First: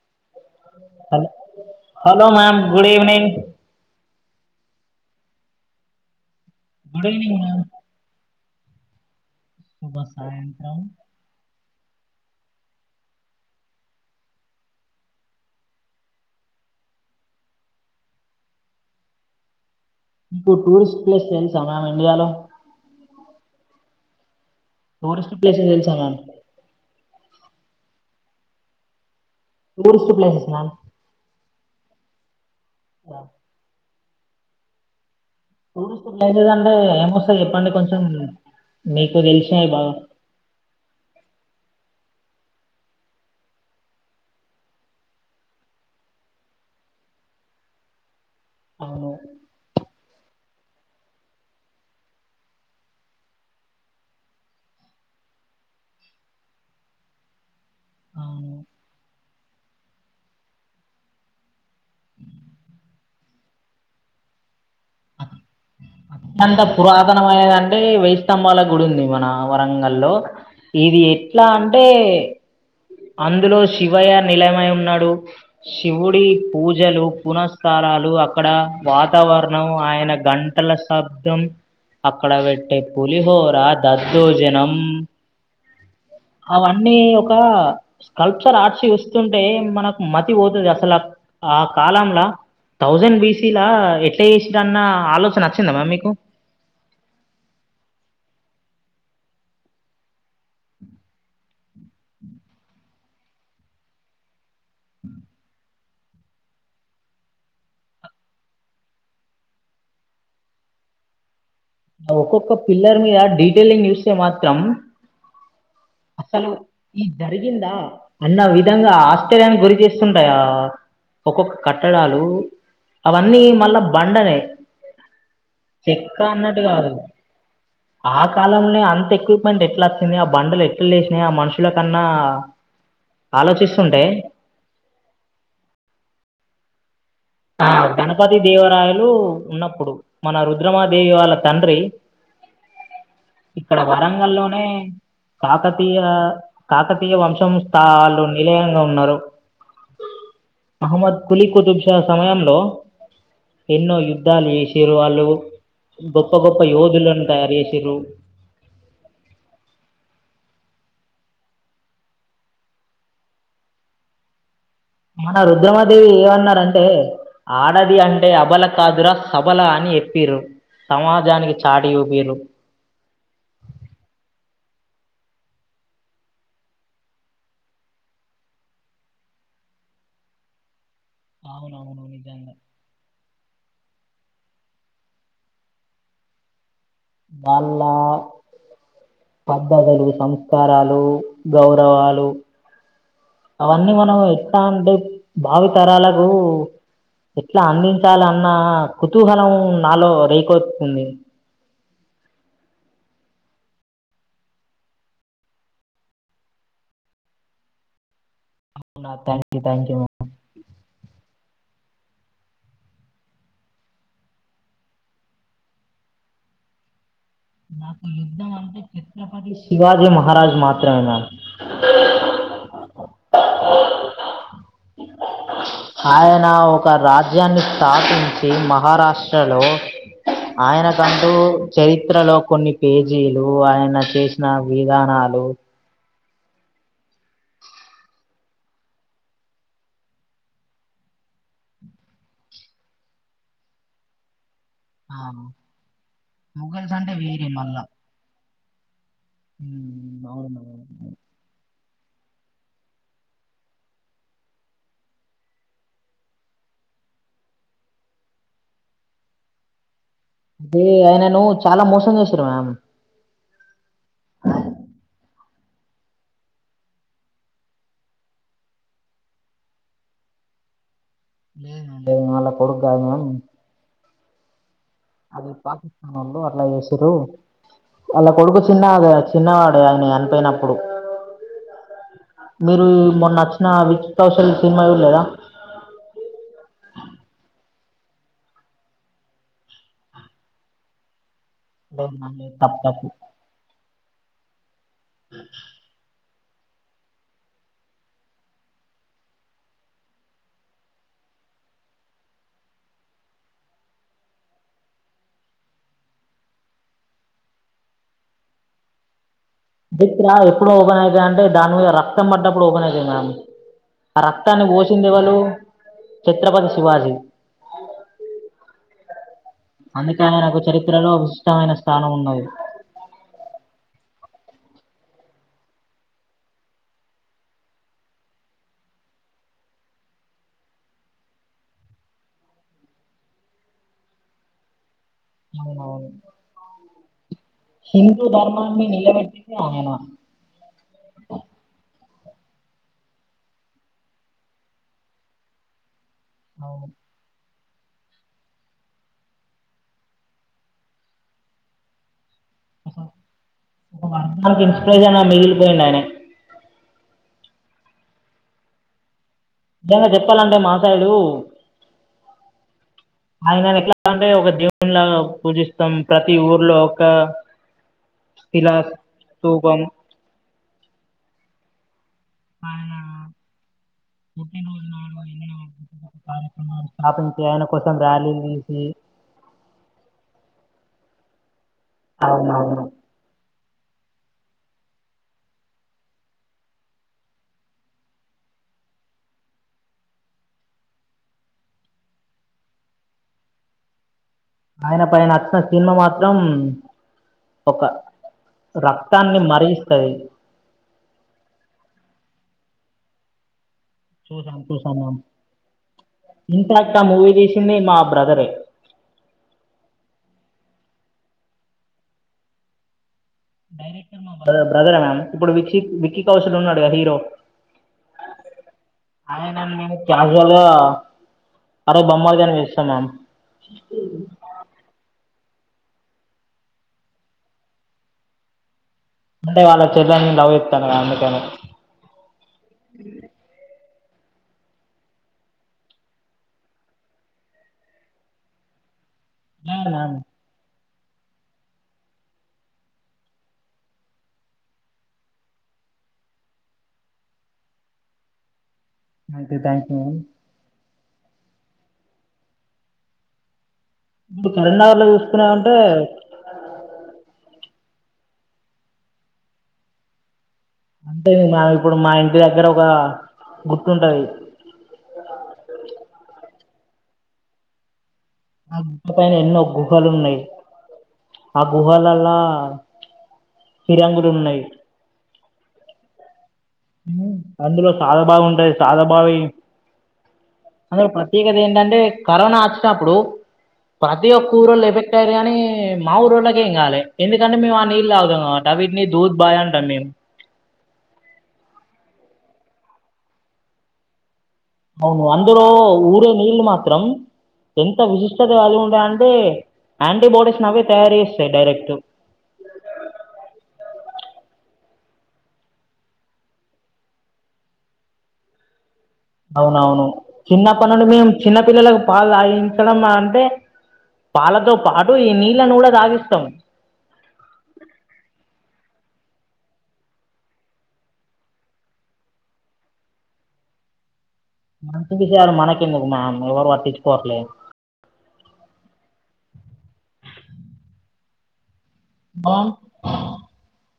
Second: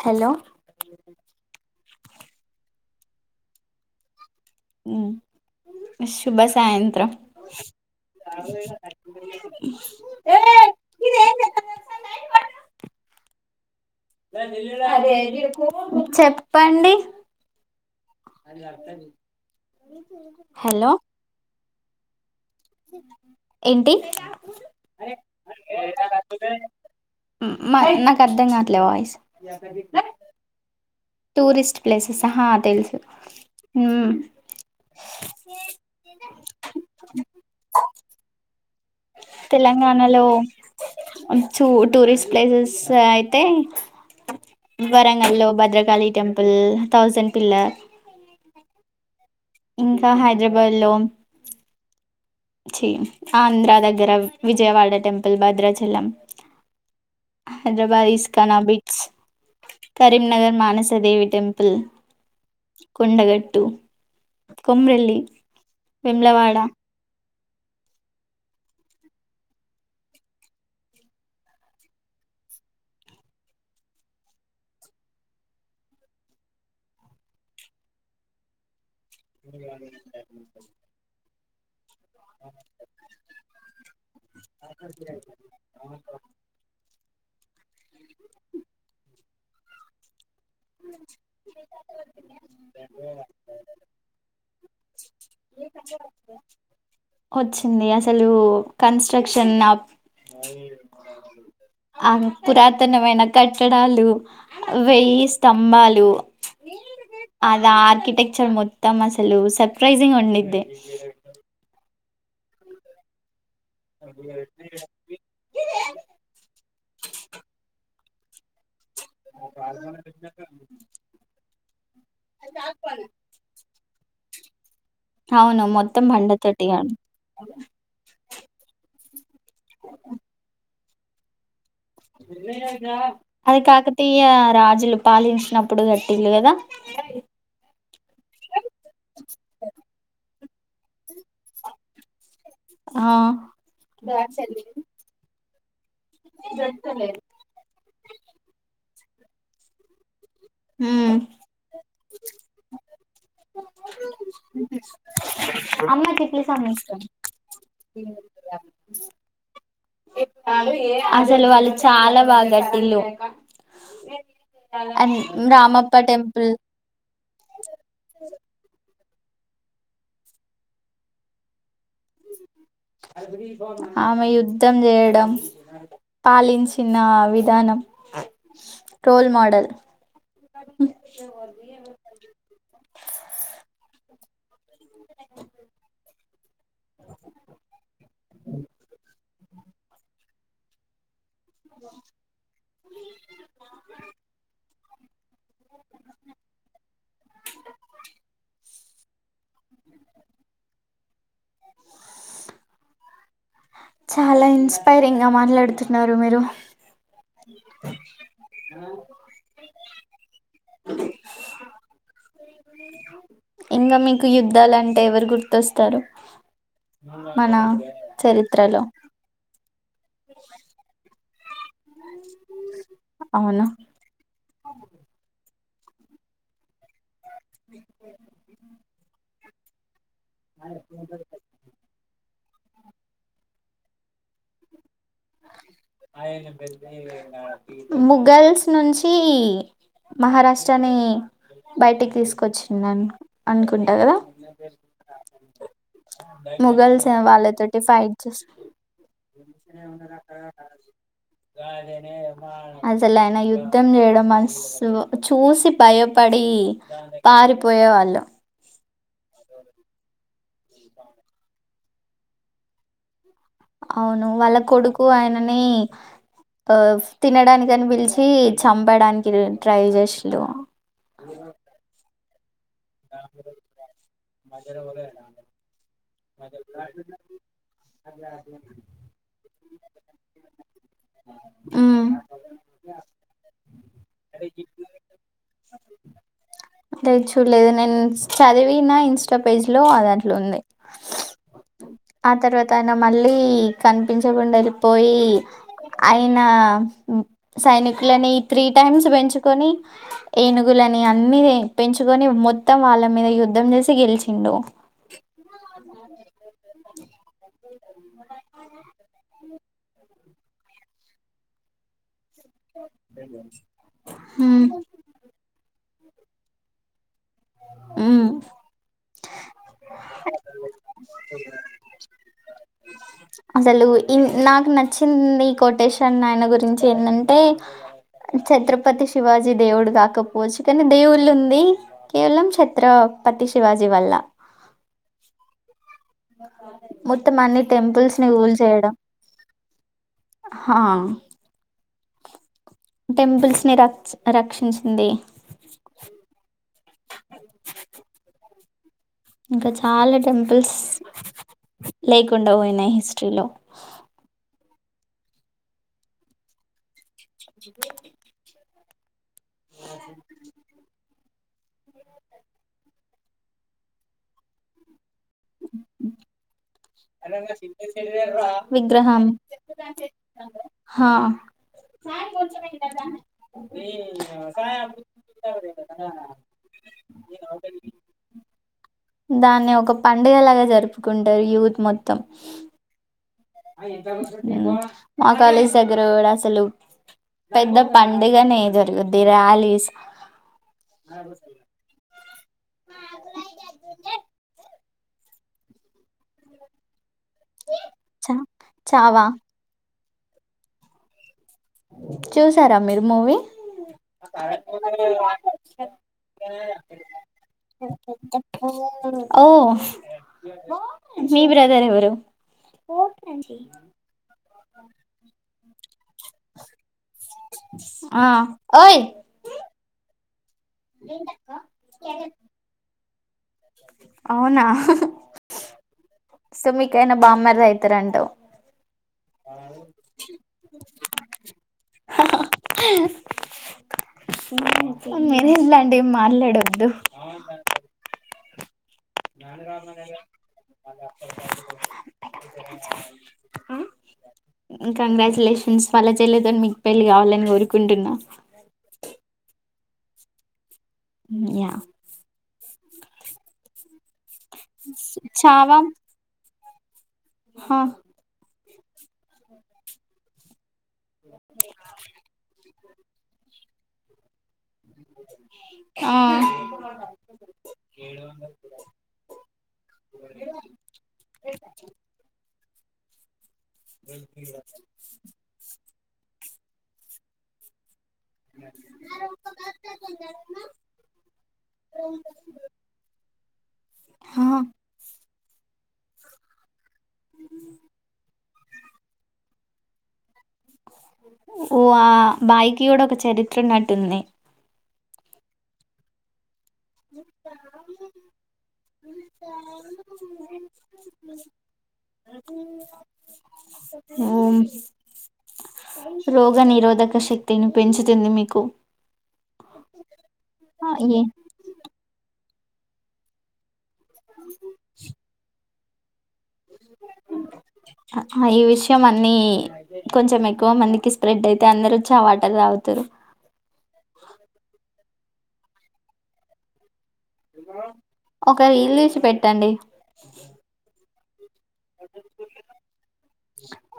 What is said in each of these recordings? Hello hello hello ma'am good evening ఊ శుభ good సాయంత్రం ఈవినింగ్ మ్యామ్ [unintelligible] శుభ సాయంత్రం చెప్పండి ఇప్పు హలో టూరిస్ట్ ప్లేస్ ఎంత [unintelligible] ఇండియాలో ఏంటి టూరిస్ట్ ప్లేస్ [unintelligible] మ్ నాకర్థంగాట్లే వాయిస్ టూరిస్ట్ ప్లేసెస్ మా టూరిస్ట్ ప్లేసెసా? తెలుసు హ్మ్ టూరిస్ట్ ఏం లేదంటే ఏమొస్తది చెప్పండి కొంచెం మీకు తెలిసినవి బాగా తెలంగాణలో చూ టూరిస్ ప్లేసెస్ అయితే వరంగల్లో భద్రకాళి టెంపుల్ థౌజండ్ పిల్లర్ అవును ఇంకా హైదరాబాద్ లో ఆంధ్ర దగ్గర విజయవాడ టెంపుల్ భద్రాచలం హైదరాబాద్ అవును ఇస్కానా బిట్స్ కరీంనగర్ మానసదేవి టెంపుల్ కొండగట్టు కొమ్రెల్లి వేములవాడ అత్యంత [unintelligible] అంటే వైస్తంభాల గుడి ఉంది మన వరంగల్లో ఇది ఎట్లా అంటే అందులో శివయ్య నిలయమై ఉన్నాడు. శివుడి పూజలు, పునఃస్థలాలు అక్కడ వాతావరణం ఆయన గంటల శబ్దం అక్కడ పెట్టే పులిహోర, దద్దోజనం, అవన్నీ ఒకా కల్చర్ ఆర్ట్స్ ఇస్తుంటే మనకు మ తి పోతుంది అసలు ఆ కాలంలా తౌసండ్ బిసిలా ఎట్ల జేసిడ్రన్న ఆలోచన వచ్చిందమ్మా మీకు? వచ్చింది అసలు కన్స్ట్రక్షన్ నప్ ఆ పురాతనమైన కట్టడాలు, వెయ్యి స్తంభాలు, అదా ఆర్కిటెక్చర్ మొత్తం అసలు సర్ప్రైజింగ్ ఉండిద్ది. ఆ ఒక్కొక్క పిల్లర్ మీద డీ టేలింగ్ చూస్తె మాత్రం అసలు ఇది జరిగిందా అన్న విధం గా ఆశ్చర్యానికి గురి చేస్తుంటాయి ఆ ఒక్కొక్క కట్టడాలు. అవన్నీ మళ్ళ బండనే అవును మొత్తం చెక్క బండ తొటి గా కాలంల్నే అంత ఎక్యుప్ పంటె ఎట్ల అచ్చింది, ఆ బండలె ట్ల లేశినయి ఆ మనుష్ అది ఆలోచిస్తుంటే కాకతీయ రాజులు పాలించినప్పుడు కట్టిల్లు కదా! అ ఆ గణపతి దేవరాయలు ఉన్నప్పుడు మన రుద్రమాదేవి వాళ్ళ తండ్రి. ఆ ఇక్కడ వరంగల్లోనే కాక తీయ కాకతీయ వంశం స్థాళ్లు నిలయంగా ఉన్నరు. [inaudible] హ్మ్ అహ్మద్ కులీ కుతుబ్షా సమయంలో ఎన్నో యు యుద్ధాలు చేసారు వాళ్ళు అమ్మ గొప్ప తిట్లి గొప్ప సమ్మిస్తాం యోధులను తయారు చేసారు అసలు వాళ్ళు చాలా బాగా కటిల్లు మన రుద్రమాదేవి ఏమన్నారంటే ఆడది అంటే అబల కాదురా సభల అని చెప్పిర్రు సమాజానికి చాటి చూపిర్రు ఆమె యుద్ధ యద్ధం చేయడం పాలించిన విధానం రోల్ మోడల్ అవునవును నిజంగా వాళ్ళ పద్ధతులు సంస్కారాలు గౌరవాలు అవన్నీ మనం ఎట్లా అంటే భావితరాలకు ఎట్లా అందించాలి అన్న కుతూహలం నాలో రేకెత్తుంది చాలా ఇన్స్పైరింగ్ గా మాట్లాడుతున్నారు మీరు ఆ థ్యాంక్ థ్యాంక్ వెరీ మచ్ [inaudible] ఇంకా మీకు యుద్దాలంటే ఎవరు గుర్తొస్తారు మన నాకు యుద్ధమంటే చరిత్రలో ఛత్రపతి శివాజీ మహారాజ మాత్రమే అండి అ అవును ఆయనా ఓ ఒక రాజ్యాన్ని స్థాపించి మహారాష్ట్ర హలో ఆయనకంటూ చరిత్రలో కొన్ని పేజీలు ఆయన చేసిన విధానాలు మొఘల్స్ నుంచి మహారాష్ట్రని బయటికి తీసుకొచ్చిందిను అనుకుంటా కదా ఆ మొఘల్స్ మొగల్స్ అంటే వేరే వాళ్ళతోటి మళ్ళా ఫైట్ చేసి మొగల్స్ ఉమ్ అవును అవును అవును అసలు ఆయన యుద్ధం చేయడం మనసు చూసి భయపడి పారిపోయే వాళ్ళు అదే ఆయనను చాలా మోసం చేశారు మ్యామ్ అవును వాళ్ళ కొడుకు ఆయన అని ఆ తినడానికి అని పిలిచి చంపడానికి ట్రై చేసిల్లు లేధు అమె తె మళ్ళ కొడు కాదు బస్ అది పాకిస్తాన్ వాళు అట్లా చేసిర్రు వాళ్ళ కొడుకు చిన్నాద చిన్నవాడే ఆయన చనిపోయినప్పుడు మ్మ్ మీరు మొన్నచ్చిన విచ్ కౌషత్య్రల్ సినిమా చూడలేదా లే నేను చదివినా ఇన్స్టా పేజ్ లో అది అట్లుంది ఆ తర్వాత తప్పు ఆయన తప్పు మళ్ళీ కనిపించకుండా [unintelligible] పోయి అయిన్ ఆ సైనికులని త్రీ టైమ్స్ పెంచుకొని ఏనుగులని అన్ని పెంచు గని మొత్తం వాళ్ళ మీద యుద్ధం చేసి గెలిచిండు దిప్ర ఎప్పుడు ఓపన్ అయితాయంటే దాని మీద రక్ రక్తం పడ్డప్పుడు ఓపెన్ అవుతంది మ్యాడమ్ ఆ రక్తాన్ని మ్మ్ పోసింది వాళ్ళు ఛత్రపతి శివాజీ ఉమ్ అందుకే ఆయనకు చరిత్రలో విశిష్టమైన స్థానం ఉన్నది ఇ నాకు నచ్చింది కోటేషన్ ఆయన గురించి ఏంటంటే ఛత్రపతి శివాజీ దేవుడు కాకపోవచ్చు కానీ దేవుళ్ళు ఉంది కేవలం ఛత్రపతి శివాజీ వల్ల మత్ హిందు ధర్మన్ని నిలబెట్టింది అయన చేయడం టెంపుల్స్ ని రక్ రక్షించింది అవును ఇంకా చాలా టెంపుల్స్ లైక్ [inaudible] అందరికీ పేదైనా మిగిలిపోయిందాయనే ఇ జంగా చెప్పాలంటే మాపాయిలు ఆయన ఎట్లా అంటే ఒక దేవునిలాగా పూజిస్తాం ప్రతి ఊర్లో ఒక శిలా విగ్రహం స్తూపం హా ఆయన పుట్టిరోజు నాడు [inaudible] కార్యక్రమాలు స్థాపించి ఆయన కోసం ర్యాలీలు చేసి ఎఫుకుంటారు యూ నికి మొత్తం మా కాలేజ్ దగ్గర కూడా అసలు పెద్ద పండుగనే జరుగుద్ది ర్యాలీస్ ఆయన పైన అచ్చిన సినిమా మాత్రం ఒక చా చావా రక్తాన్ని మరిగిస్ కై చూసారా మీరు మూవీ చూసాం చూసాం మ్యామ్ ఇన్ఫాక్ట్ ఆ మూవీ తీసింది మా బ్రదరే ఓ మీ బ్రదర్ ఎవరు డైరెక్టర్ మా బ్ర బ్రదర అనాలి ఇప్పుడు విష్కి విక్కీ కౌశల్ ఉన్నాడుగా హీరో ఆ ఓయ్ మాములుగా అరోజు బొమ్మలుగానివేసా మ్యామ్ అవునా సో మీకాయన బామ్మరిది అయితారంట అంటే వాళ్ళ చెల్లెల్ని లవ్ చేత్తనా అందుకని నేను లండి ఏం మాట్లాడొద్దు యా మ్యామ్, [unintelligible] కంగ్రాచులేషన్స్ వాళ్ళ చెల్లతోని మీకు పెళ్లి కావాలని కోరుకుంటున్నా. అంతే థ్యాంక్ యూ యా ఇప్పుడు కరీంనగర్ లో చూసుకునామంటే చావా హా అంతే మా ఇప్పుడు మా ఇంటి దగ్గర ఒగ గుర్తుంటాంది ఆ [inaudible] ఆ గుట్ట పైన ఎన్నో గుహలు ఉన్నాయి. ఆ గుహల్లలా పిరంగులున్నాయి అందులో హా [unintelligible] సర్నెమ్ ఓ ఆ బాయికి కూడా ఒక చరిత్ర ఉన్నట్టుంది. అవును అందరు ఊరే నీళ్ళ మా [unintelligible] ఎంత విశిష్టత కలిగి ఉంటాయి అంటే యాంటీబాడీస్ అవే తయారు చేస్తాయి డైరెక్ట్ రోగ నిరోధక శక్తిని పెంచుతుంది మీకు అవునవును ఆ, చిన్నప్పన్న నుండి ఏ మేము చిన్న పిల్లలకు పాలు దాగి ముసలమ్మా అంటే పాలతో పాటు ఈ నీళ్ళలను కూడా సాగిస్తాం ఈ విషయం అన్ని కొంచెం ఎక్కువ మందికి స్ప్రెడ్ అయితే అందరు చవాటగా అవుతరు. [unintelligible] మనకి ఎందుకు మ్యామ్ ఎవరు పట్టి ఒక ఇల్లుసి పెట్టండి అక [unintelligible]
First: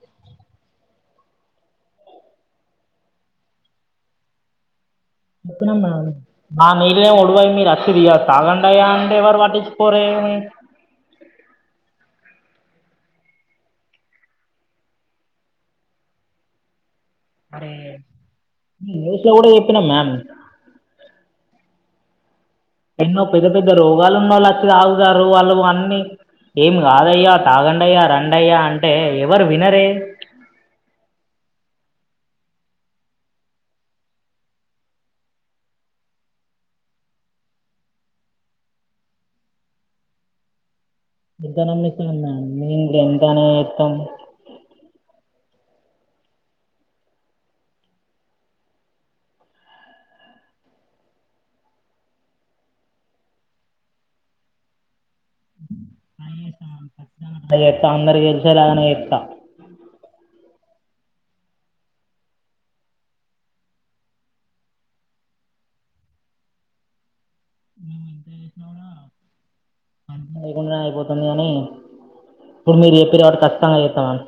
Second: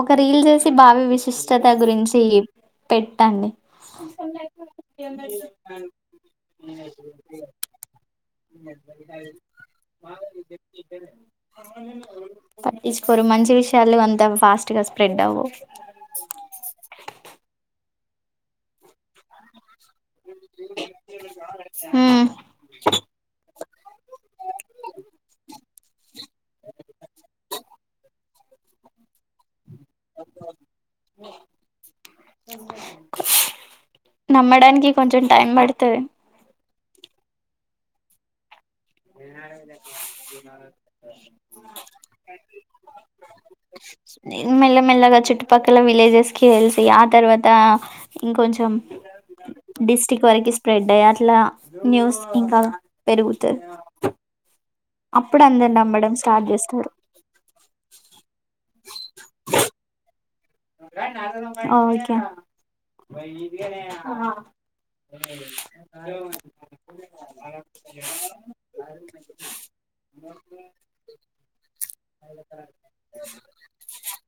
ఒక రీల్ జేసి బావి విశిష్టత గురించి పెట్టండి. చెప్పినాం మేడం మా నీళ్ళే ఒడివయి మీరు వచ్చి ఇగ తాగండయ్యా అంటే ఎవరు పట్టించుకోరే పట్టిచ్చుకోరు మంచి విష్యాలు అం తమ్ ఫాష్ట్ గ స్ప్రెడ్ అవ్వవ్. అరే న్యూస్ లో గూడ జెప్పినమ్ మ్యామ్. ఆ ఎన్నో పెద్ద పెద్ద రోగాలున్నోళ్ళొచ్చి తాగుతారు వాళ్ళువన్నీ ఏం కాదయ్యా తాగండయ్యా రం. అయ్యా అంటే ఎవర్ వినర్ టె నమ్మడానికి కొంచెం టైం బడ్తది. ఏ ఇంత కన్నా మీకింగ మేమింగెంతని జేత్తం. పక్కల విలేజెస్ కి తెల్సి ఆ తర్వాత ఇంకొంచెం డిస్టిక్ట్ వరకి స్ప్రెడ్ అయ్ అట్ల న్యూస్ ఇంక పెరుగుతది. అప్పుడు అందరు నమ్మడం స్టార్ట్ చేస్తారు [unintelligible] [inaudible] జేత్త అందర్కి దెల్షేలాగనే జేత్త. ఓకే ఆ. మేమెంత జేష్నాగూడా [inaudible] అయ్పోతాంది గాని ఇప్పుడు మీరు జెప్పిర్రు కావట్టి ఖచ్చితంగ జేత్త నేను.